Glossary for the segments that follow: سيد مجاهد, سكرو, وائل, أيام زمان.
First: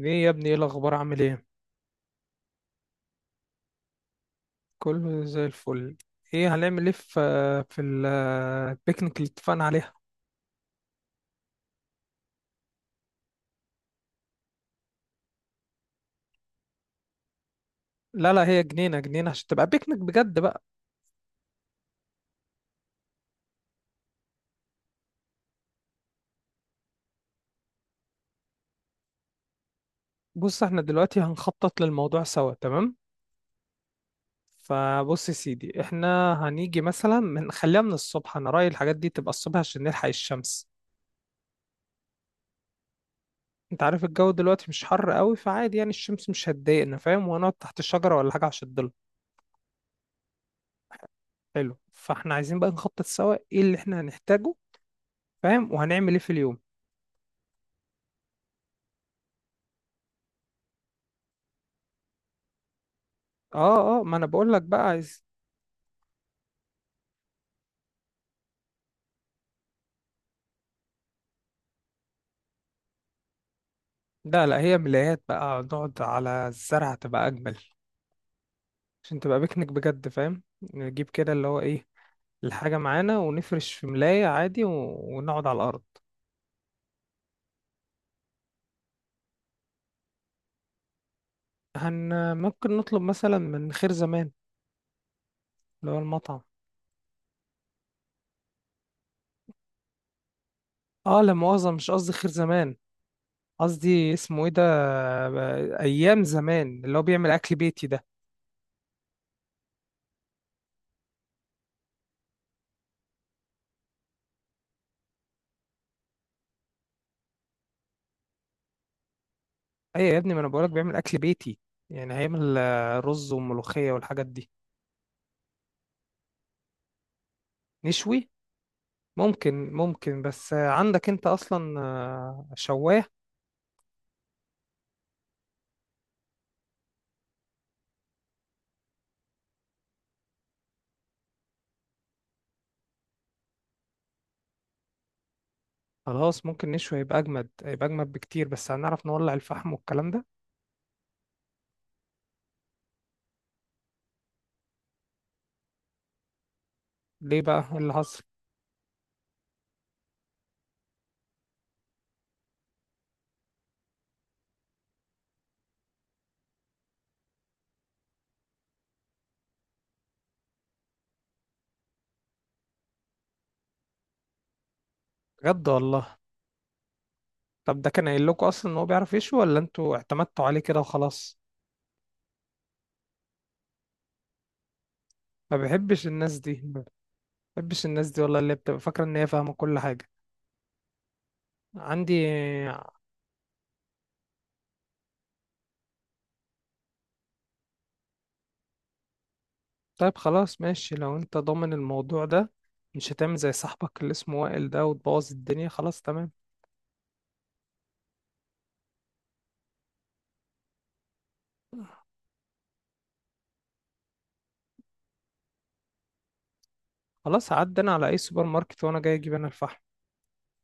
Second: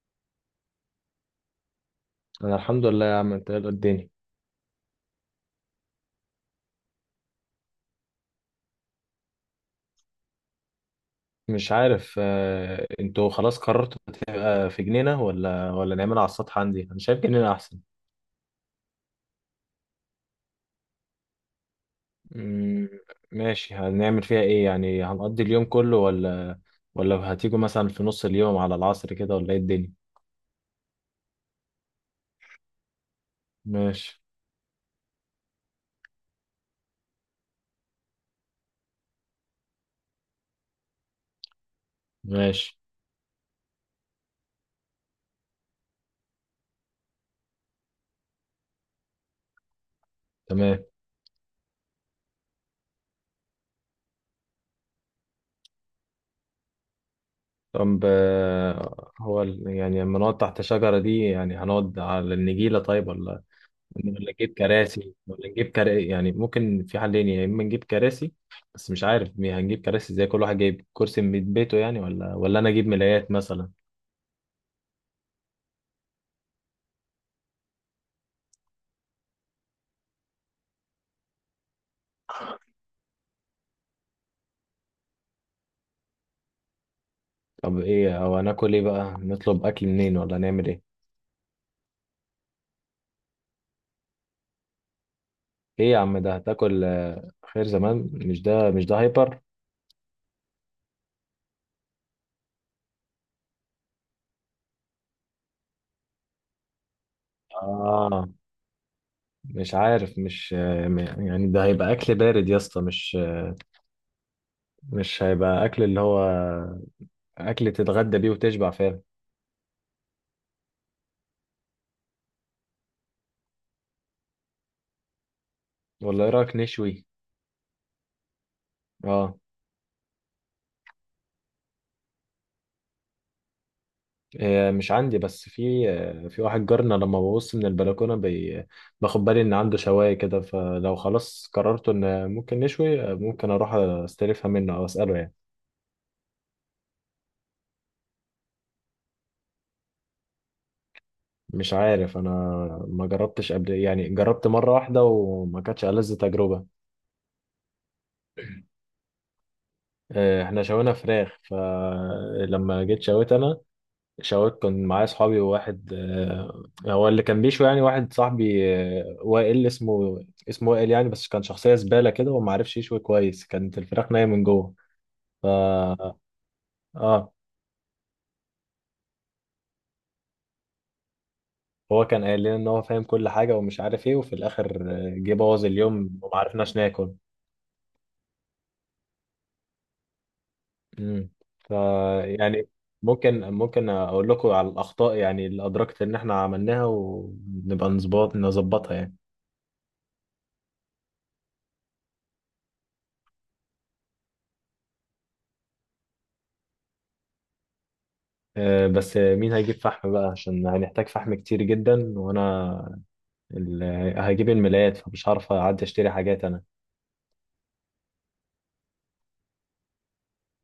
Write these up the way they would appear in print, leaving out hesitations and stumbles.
ايه يا ابني؟ ايه الاخبار؟ عامل ايه؟ انا الحمد لله يا عم. انت إيه اللي الدنيا؟ كله زي الفل. ايه هنعمل؟ ايه في ال- البيكنيك اللي اتفقنا عليها؟ مش عارف، انتوا خلاص قررتوا تبقى في جنينة ولا نعملها على السطح؟ عندي انا شايف جنينة احسن. لا لا، هي جنينه جنينه عشان تبقى بيكنيك بجد بقى. مم، ماشي. هنعمل فيها ايه؟ يعني هنقضي اليوم كله ولا هتيجوا مثلا في نص اليوم على العصر كده، ولا ايه الدنيا؟ بص، احنا دلوقتي هنخطط للموضوع سوا، تمام؟ ماشي، فبص يا سيدي، احنا هنيجي مثلا من... خليها من الصبح، انا رايي الحاجات دي تبقى الصبح عشان نلحق الشمس. ماشي. انت عارف الجو دلوقتي مش حر قوي، فعادي يعني الشمس مش هتضايقنا، فاهم؟ وهنقعد تحت الشجره ولا حاجه عشان الضل. تمام. حلو، فاحنا عايزين بقى نخطط سوا ايه اللي احنا هنحتاجه، فاهم؟ وهنعمل ايه في اليوم. طب، هو يعني لما نقعد تحت شجرة دي، يعني هنقعد على النجيلة طيب ولا اه اه، ما انا ولا بقول نجيب لك بقى كراسي؟ عايز. يعني ممكن في حلين، يا اما نجيب كراسي بس مش عارف هنجيب كراسي زي كل واحد جايب كرسي من بيته يعني، ولا انا اجيب ملايات مثلا. لا لا، هي ملايات بقى، نقعد على الزرع تبقى اجمل عشان تبقى بيكنيك بجد، فاهم؟ نجيب كده اللي هو ايه... الحاجة معانا ونفرش في ملاية عادي و... ونقعد على الأرض. طب ايه، او هناكل ايه بقى؟ نطلب اكل منين ولا نعمل ايه؟ هن... ممكن نطلب مثلا من خير زمان، اللي ايه هو يا عم ده المطعم. هتاكل؟ خير زمان؟ مش ده هايبر. اه، لا مؤاخذة، مش قصدي خير زمان، قصدي اسمه ايه ده... أيام زمان، اللي هو بيعمل أكل بيتي ده. اه. مش عارف. مش آه، م- يعني ده هيبقى اكل بارد يا اسطى، مش هيبقى اكل اللي هو اكل تتغدى بيه وتشبع فعلا؟ أيوة يا ابني، ما أنا بقولك بيعمل أكل بيتي، يعني هيعمل رز وملوخية والحاجات دي. ولا ايه رايك نشوي؟ نشوي؟ اه. ممكن ممكن، بس عندك انت اصلا شواه؟ مش عندي بس في، في واحد جارنا لما ببص من البلكونة باخد بالي إن عنده شواية كده، فلو خلاص قررت إن ممكن نشوي، ممكن أروح أستلفها منه أو أسأله يعني. خلاص ممكن نشوي، يبقى اجمد، يبقى اجمد بكتير، بس هنعرف نولع الفحم والكلام ده؟ مش عارف أنا، ما جربتش قبل يعني، جربت مرة واحدة وما كانتش ألذ تجربة. ليه بقى؟ ايه اللي حصل؟ إحنا شوينا فراخ، فلما جيت شويت أنا شاورت، كنت معايا اصحابي وواحد، هو اللي كان بيشوي، يعني واحد صاحبي، وائل اسمه وائل يعني، بس كان شخصية زبالة كده وما عرفش يشوي كويس، كانت الفراخ نية من جوه. ف بجد والله؟ اه. طب ده كان قايل لكم اصلا ان هو بيعرف يشوي ولا انتوا اعتمدتوا عليه كده وخلاص؟ هو كان قايل لنا ان هو فاهم كل حاجة ومش عارف ايه، وفي الاخر جه ما بوظ بحبش اليوم وما الناس دي عرفناش ما ناكل. بحبش الناس دي والله، اللي بتبقى فاكره ان هي فاهمه كل حاجه. امم ف عندي. يعني ممكن اقول لكم على الاخطاء، يعني اللي ادركت ان احنا عملناها، ونبقى نظبطها يعني. طيب خلاص، ماشي، لو انت ضامن الموضوع ده، مش هتعمل زي صاحبك اللي اسمه وائل ده وتبوظ الدنيا، خلاص تمام. بس مين هيجيب فحم بقى؟ عشان هنحتاج فحم كتير جدا، وانا هجيب الملايات، فمش هعرف اعدي اشتري حاجات انا. خلاص هعدي انا على اي سوبر ماركت وانا جاي، اجيب انا الفحم،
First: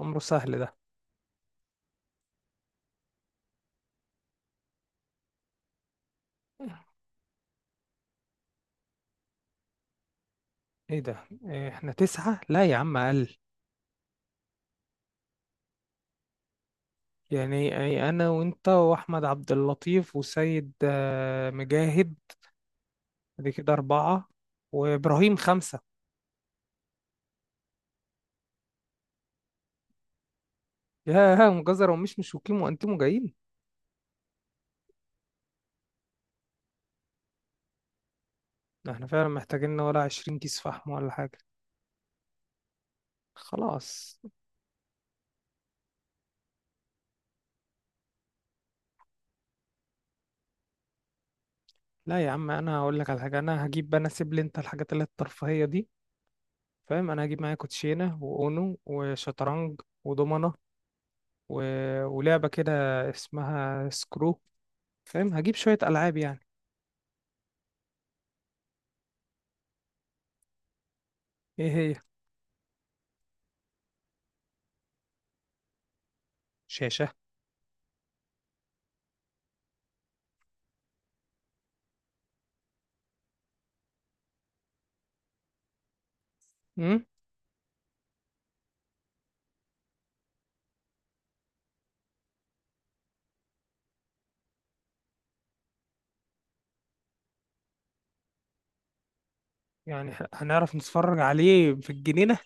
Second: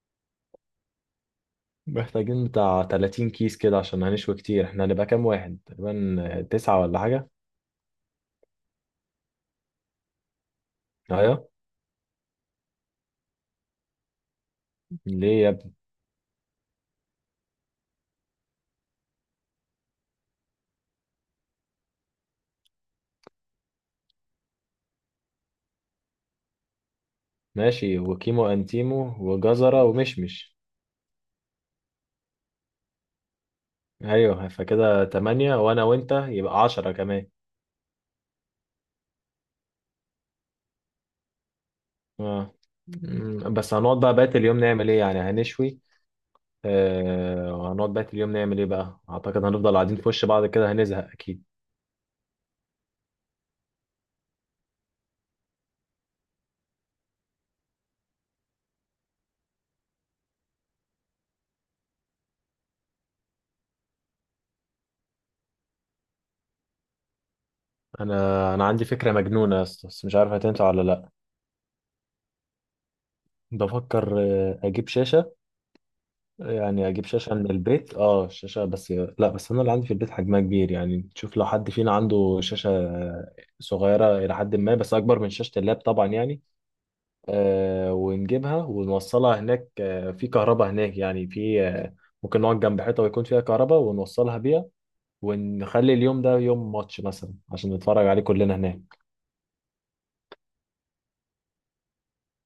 أمره سهل ده. محتاجين بتاع 30 كيس كده عشان هنشوي كتير. احنا هنبقى كام واحد تقريبا؟ تسعة ولا حاجة؟ إيه ده؟ ايوه. إيه، إحنا تسعة؟ لا يا عم، أقل. ليه يا ابني؟ يعني أنا وأنت وأحمد عبد اللطيف وسيد مجاهد، دي كده أربعة، وإبراهيم خمسة. ماشي، وكيمو انتيمو وجزرة ومشمش. يا مجزر ومش مشوكين وأنتم جايين. ايوه، فكده تمانية، وانا وانت يبقى 10 كمان. ده إحنا فعلا محتاجين لنا ولا 20 كيس فحم ولا حاجة. اه. بس هنقعد بقى خلاص، بقية اليوم نعمل ايه؟ يعني هنشوي؟ وهنقعد بقى اليوم نعمل ايه بقى؟ اعتقد هنفضل قاعدين في وش بعض كده، هنزهق اكيد. لا يا عم، أنا هقول لك على حاجة. أنا هجيب، أنا سيب لي أنت الحاجات اللي هي الترفيهية دي، فاهم؟ أنا هجيب معايا كوتشينة وأونو وشطرنج ودومنة و... ولعبة كده اسمها سكرو، فاهم؟ هجيب شوية ألعاب يعني. انا عندي فكره مجنونه يا اسطى، بس مش عارف هتنفع ولا لا. إيه هي؟ بفكر اجيب شاشه، يعني اجيب شاشة؟ شاشه من البيت، اه شاشه، بس لا، بس انا اللي عندي في البيت حجمها كبير. يعني تشوف لو حد فينا عنده شاشه صغيره الى حد ما، بس اكبر من شاشه اللاب طبعا يعني. امم. ونجيبها ونوصلها هناك. في كهرباء هناك يعني؟ في، ممكن نقعد جنب حيطه ويكون فيها كهرباء ونوصلها بيها، ونخلي اليوم ده يوم ماتش مثلا عشان نتفرج عليه كلنا هناك. يعني هنعرف نتفرج عليه في الجنينة؟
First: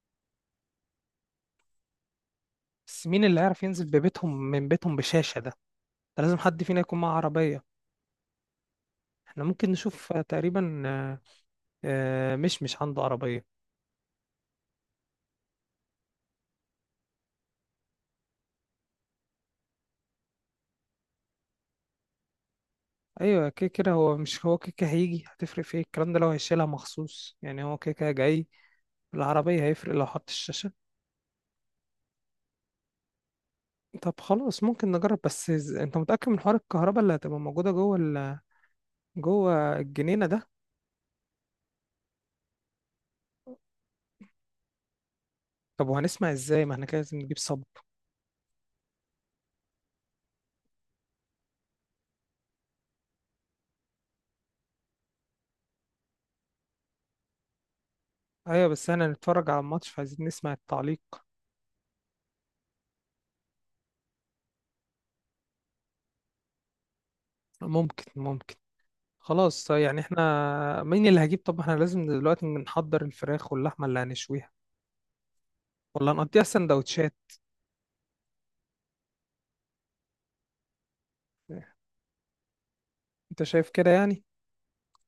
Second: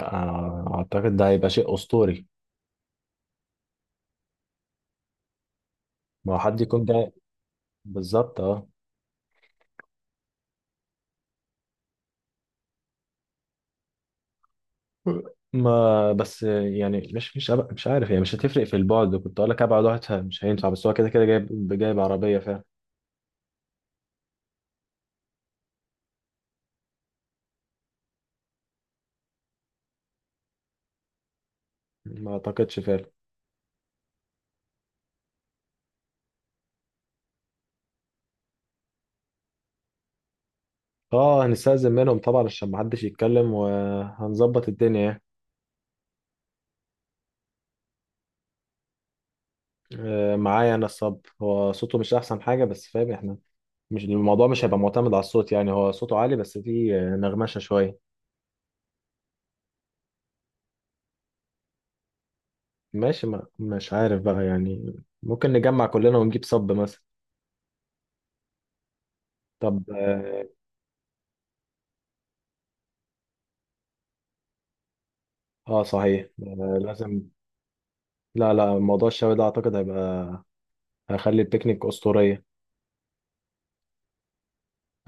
اعتقد ده هيبقى شيء اسطوري. بس مين اللي هيعرف ينزل ببيتهم من بيتهم بشاشة ده؟ ده ما لازم هو حد حد فينا يكون يكون جاي، معاه عربية. بالظبط اه. احنا ممكن نشوف تقريبا، مش عنده عربية. ما بس يعني، مش عارف يعني، مش هتفرق في البعد. كنت اقول لك ابعد واحد مش هينفع، بس هو كده كده جايب عربيه فعلا. أيوة، كده كده هو مش... هو كده كده هيجي، هتفرق في ايه الكلام ده؟ لو هيشيلها مخصوص يعني، هو كده كده جاي العربية، هيفرق لو حط الشاشة. ما اعتقدش فعلا. طب خلاص ممكن نجرب، بس انت متأكد من حوار الكهرباء اللي هتبقى موجودة جوه ال... جوه الجنينة ده؟ اه. هنستأذن منهم طبعا عشان ما حدش يتكلم، وهنظبط الدنيا يعني. طب وهنسمع ازاي؟ ما احنا كده لازم نجيب صب. معايا انا الصب، هو صوته مش احسن حاجه بس فاهم، احنا مش الموضوع مش هيبقى معتمد على الصوت، يعني هو صوته عالي بس فيه نغمشه شويه. ايوه بس احنا نتفرج على الماتش، فعايزين نسمع التعليق. ماشي. ما مش عارف بقى يعني، ممكن نجمع كلنا ونجيب صب مثلا. ممكن ممكن. خلاص، طب، يعني اه. احنا مين اللي هجيب؟ طب احنا لازم دلوقتي نحضر الفراخ واللحمه اللي هنشويها ولا صحيح، نقضيها آه سندوتشات؟ لازم. لا، لا، موضوع الشوي ده اعتقد هيخلي البيكنيك اسطورية. انت شايف كده يعني؟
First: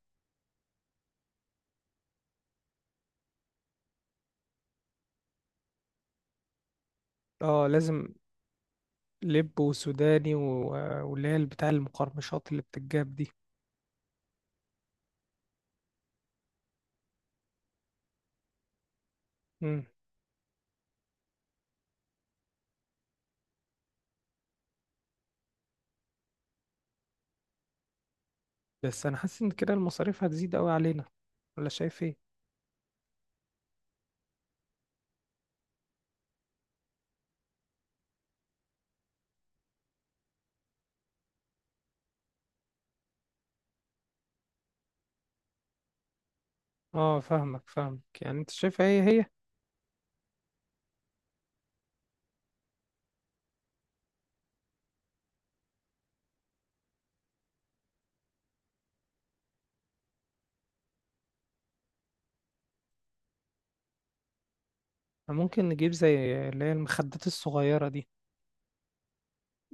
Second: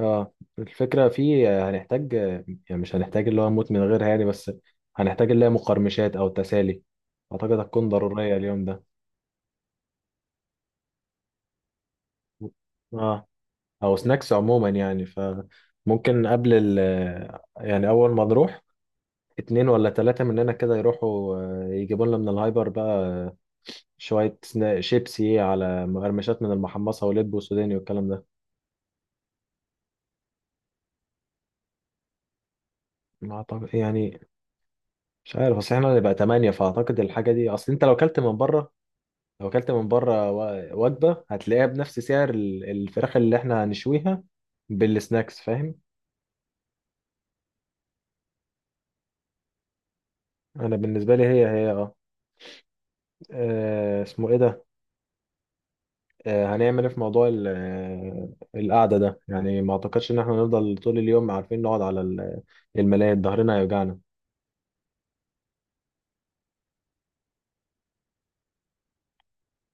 اه الفكرة فيه، هنحتاج، يعني مش هنحتاج اللي هو نموت من غيرها يعني، بس هنحتاج اللي هي مقرمشات او تسالي، اعتقد اه هتكون لازم. ضرورية اليوم ده. لب وسوداني واللي هي بتاع المقرمشات اللي بتتجاب اه، دي. او سناكس عموما يعني. فممكن قبل يعني اول ما نروح، اتنين مم. ولا تلاتة مننا كده يروحوا يجيبوا لنا من الهايبر بقى، شوية شيبسي على مقرمشات من المحمصة ولب وسوداني والكلام ده. بس انا حاسس ان كده المصاريف هتزيد قوي علينا، ولا شايف ايه؟ ما أعتقد يعني، مش عارف. أصل إحنا هنبقى تمانية فأعتقد الحاجة دي، أصل أنت لو أكلت من بره وجبة هتلاقيها بنفس سعر الفراخ اللي إحنا هنشويها بالسناكس فاهم. اه فاهمك فاهمك، يعني انت شايف ايه هي؟ أنا بالنسبة لي هي هي أه. اسمه إيه ده؟ هنعمل ايه في موضوع القعدة ده يعني؟ ما اعتقدش ان احنا نفضل طول اليوم عارفين نقعد على الملاية، ظهرنا هيوجعنا. ممكن نجيب زي اللي هي المخدات الصغيرة دي.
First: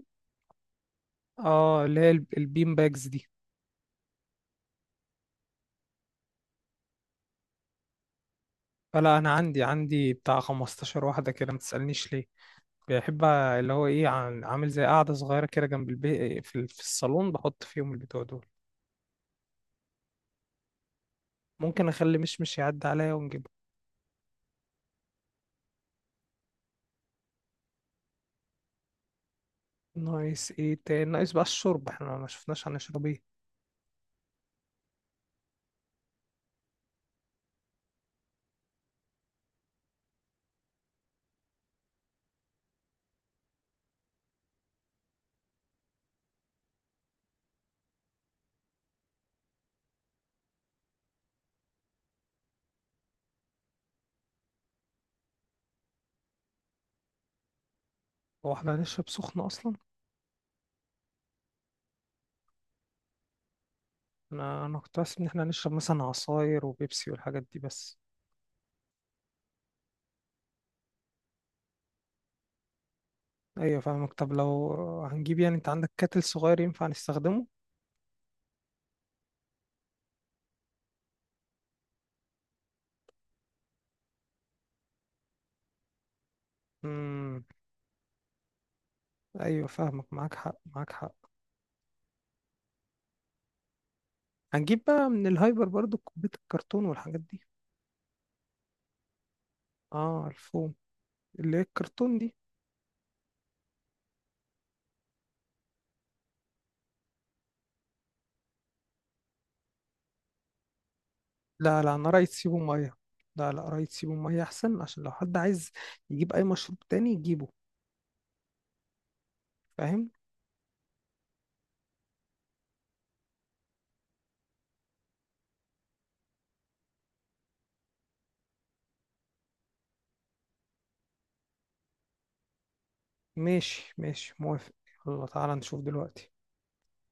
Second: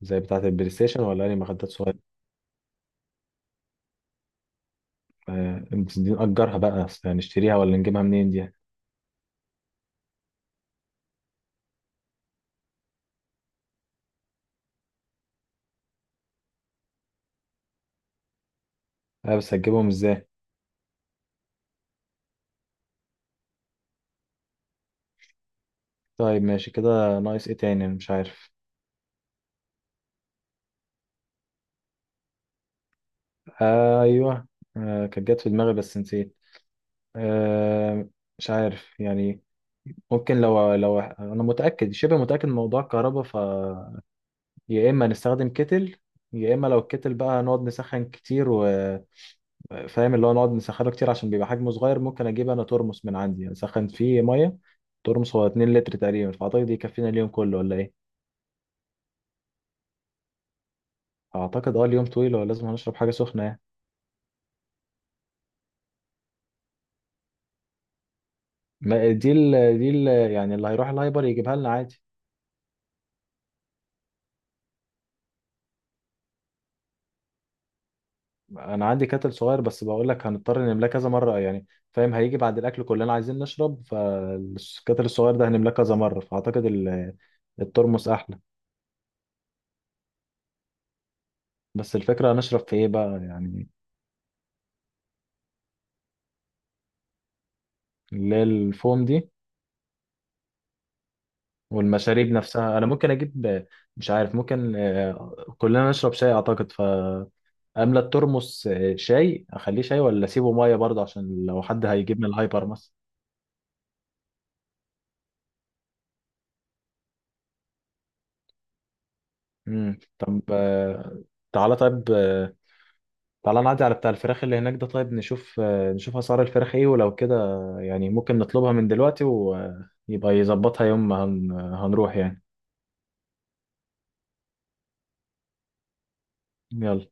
زي بتاعة البلاي ستيشن ولا اي مخدات اه، صغيرة؟ اللي هي البين باجز دي. بس دي نأجرها بقى؟ أصل هنشتريها ولا نجيبها منين دي؟ فلا، انا عندي بتاع 15 واحده كده، ما تسالنيش ليه. بحب اللي هو ايه، عامل زي قاعده صغيره كده جنب البيت في، في الصالون بحط فيهم البتوع دول. بس هتجيبهم ازاي؟ ممكن اخلي مشمش يعدي عليا ونجيبه. طيب ماشي كده. ناقص ايه تاني، أنا مش عارف. ناقص ايه تاني؟ ناقص بقى الشرب، احنا ما شفناش هنشرب ايه. آه ايوه. آه كانت جت في دماغي بس نسيت. آه، مش عارف يعني. ممكن لو انا متأكد شبه متأكد من موضوع الكهرباء، يا اما نستخدم كتل، يا اما لو الكتل بقى نقعد نسخن كتير وفاهم، اللي هو نقعد نسخنه كتير عشان بيبقى حجمه صغير. ممكن اجيب انا ترمس من عندي اسخن فيه ميه. ترمس هو 2 لتر تقريبا، فاعتقد يكفينا اليوم كله ولا ايه؟ هو احنا هنشرب سخن اصلا؟ اعتقد، اه اليوم طويل ولازم هنشرب حاجه سخنه يعني. انا كنت حاسس ان احنا هنشرب مثلا عصاير وبيبسي والحاجات دي بس. ما دي ال دي يعني اللي هيروح الهايبر يجيبها لنا عادي. ايوه فاهمك. طب لو هنجيب، يعني انت عندك كاتل صغير ينفع نستخدمه؟ انا عندي كتل صغير، بس بقول لك هنضطر نملاه كذا مره يعني فاهم. هيجي بعد الاكل كلنا عايزين نشرب، فالكتل الصغير ده هنملاه كذا مره، فاعتقد امم. الترمس احلى. ايوه فاهمك، معاك حق معاك حق. بس الفكرة هنشرب في ايه بقى يعني؟ هنجيب بقى من الهايبر برضو كوباية الكرتون والحاجات دي. اللي هي الفوم دي. اه الفوم، اللي هي الكرتون والمشاريب دي. نفسها انا ممكن اجيب. مش عارف، ممكن كلنا نشرب شاي اعتقد، فاملى الترمس شاي. اخليه شاي ولا اسيبه ميه برضه عشان لو لا حد لا، انا هيجيب من رايت سيبه الهايبر مثلا؟ ميه. لا لا، رايت سيبه ميه احسن عشان لو حد عايز يجيب اي مشروب تاني يجيبه، فاهم؟ طب، تعالى. طيب تعالى نعدي على بتاع الفراخ اللي هناك ده، طيب نشوف نشوف اسعار الفراخ ايه ولو كده. يعني ممكن نطلبها من دلوقتي ويبقى يظبطها يوم ما هنروح يعني. ماشي ماشي موافق. يلا تعالى نشوف دلوقتي. يلا.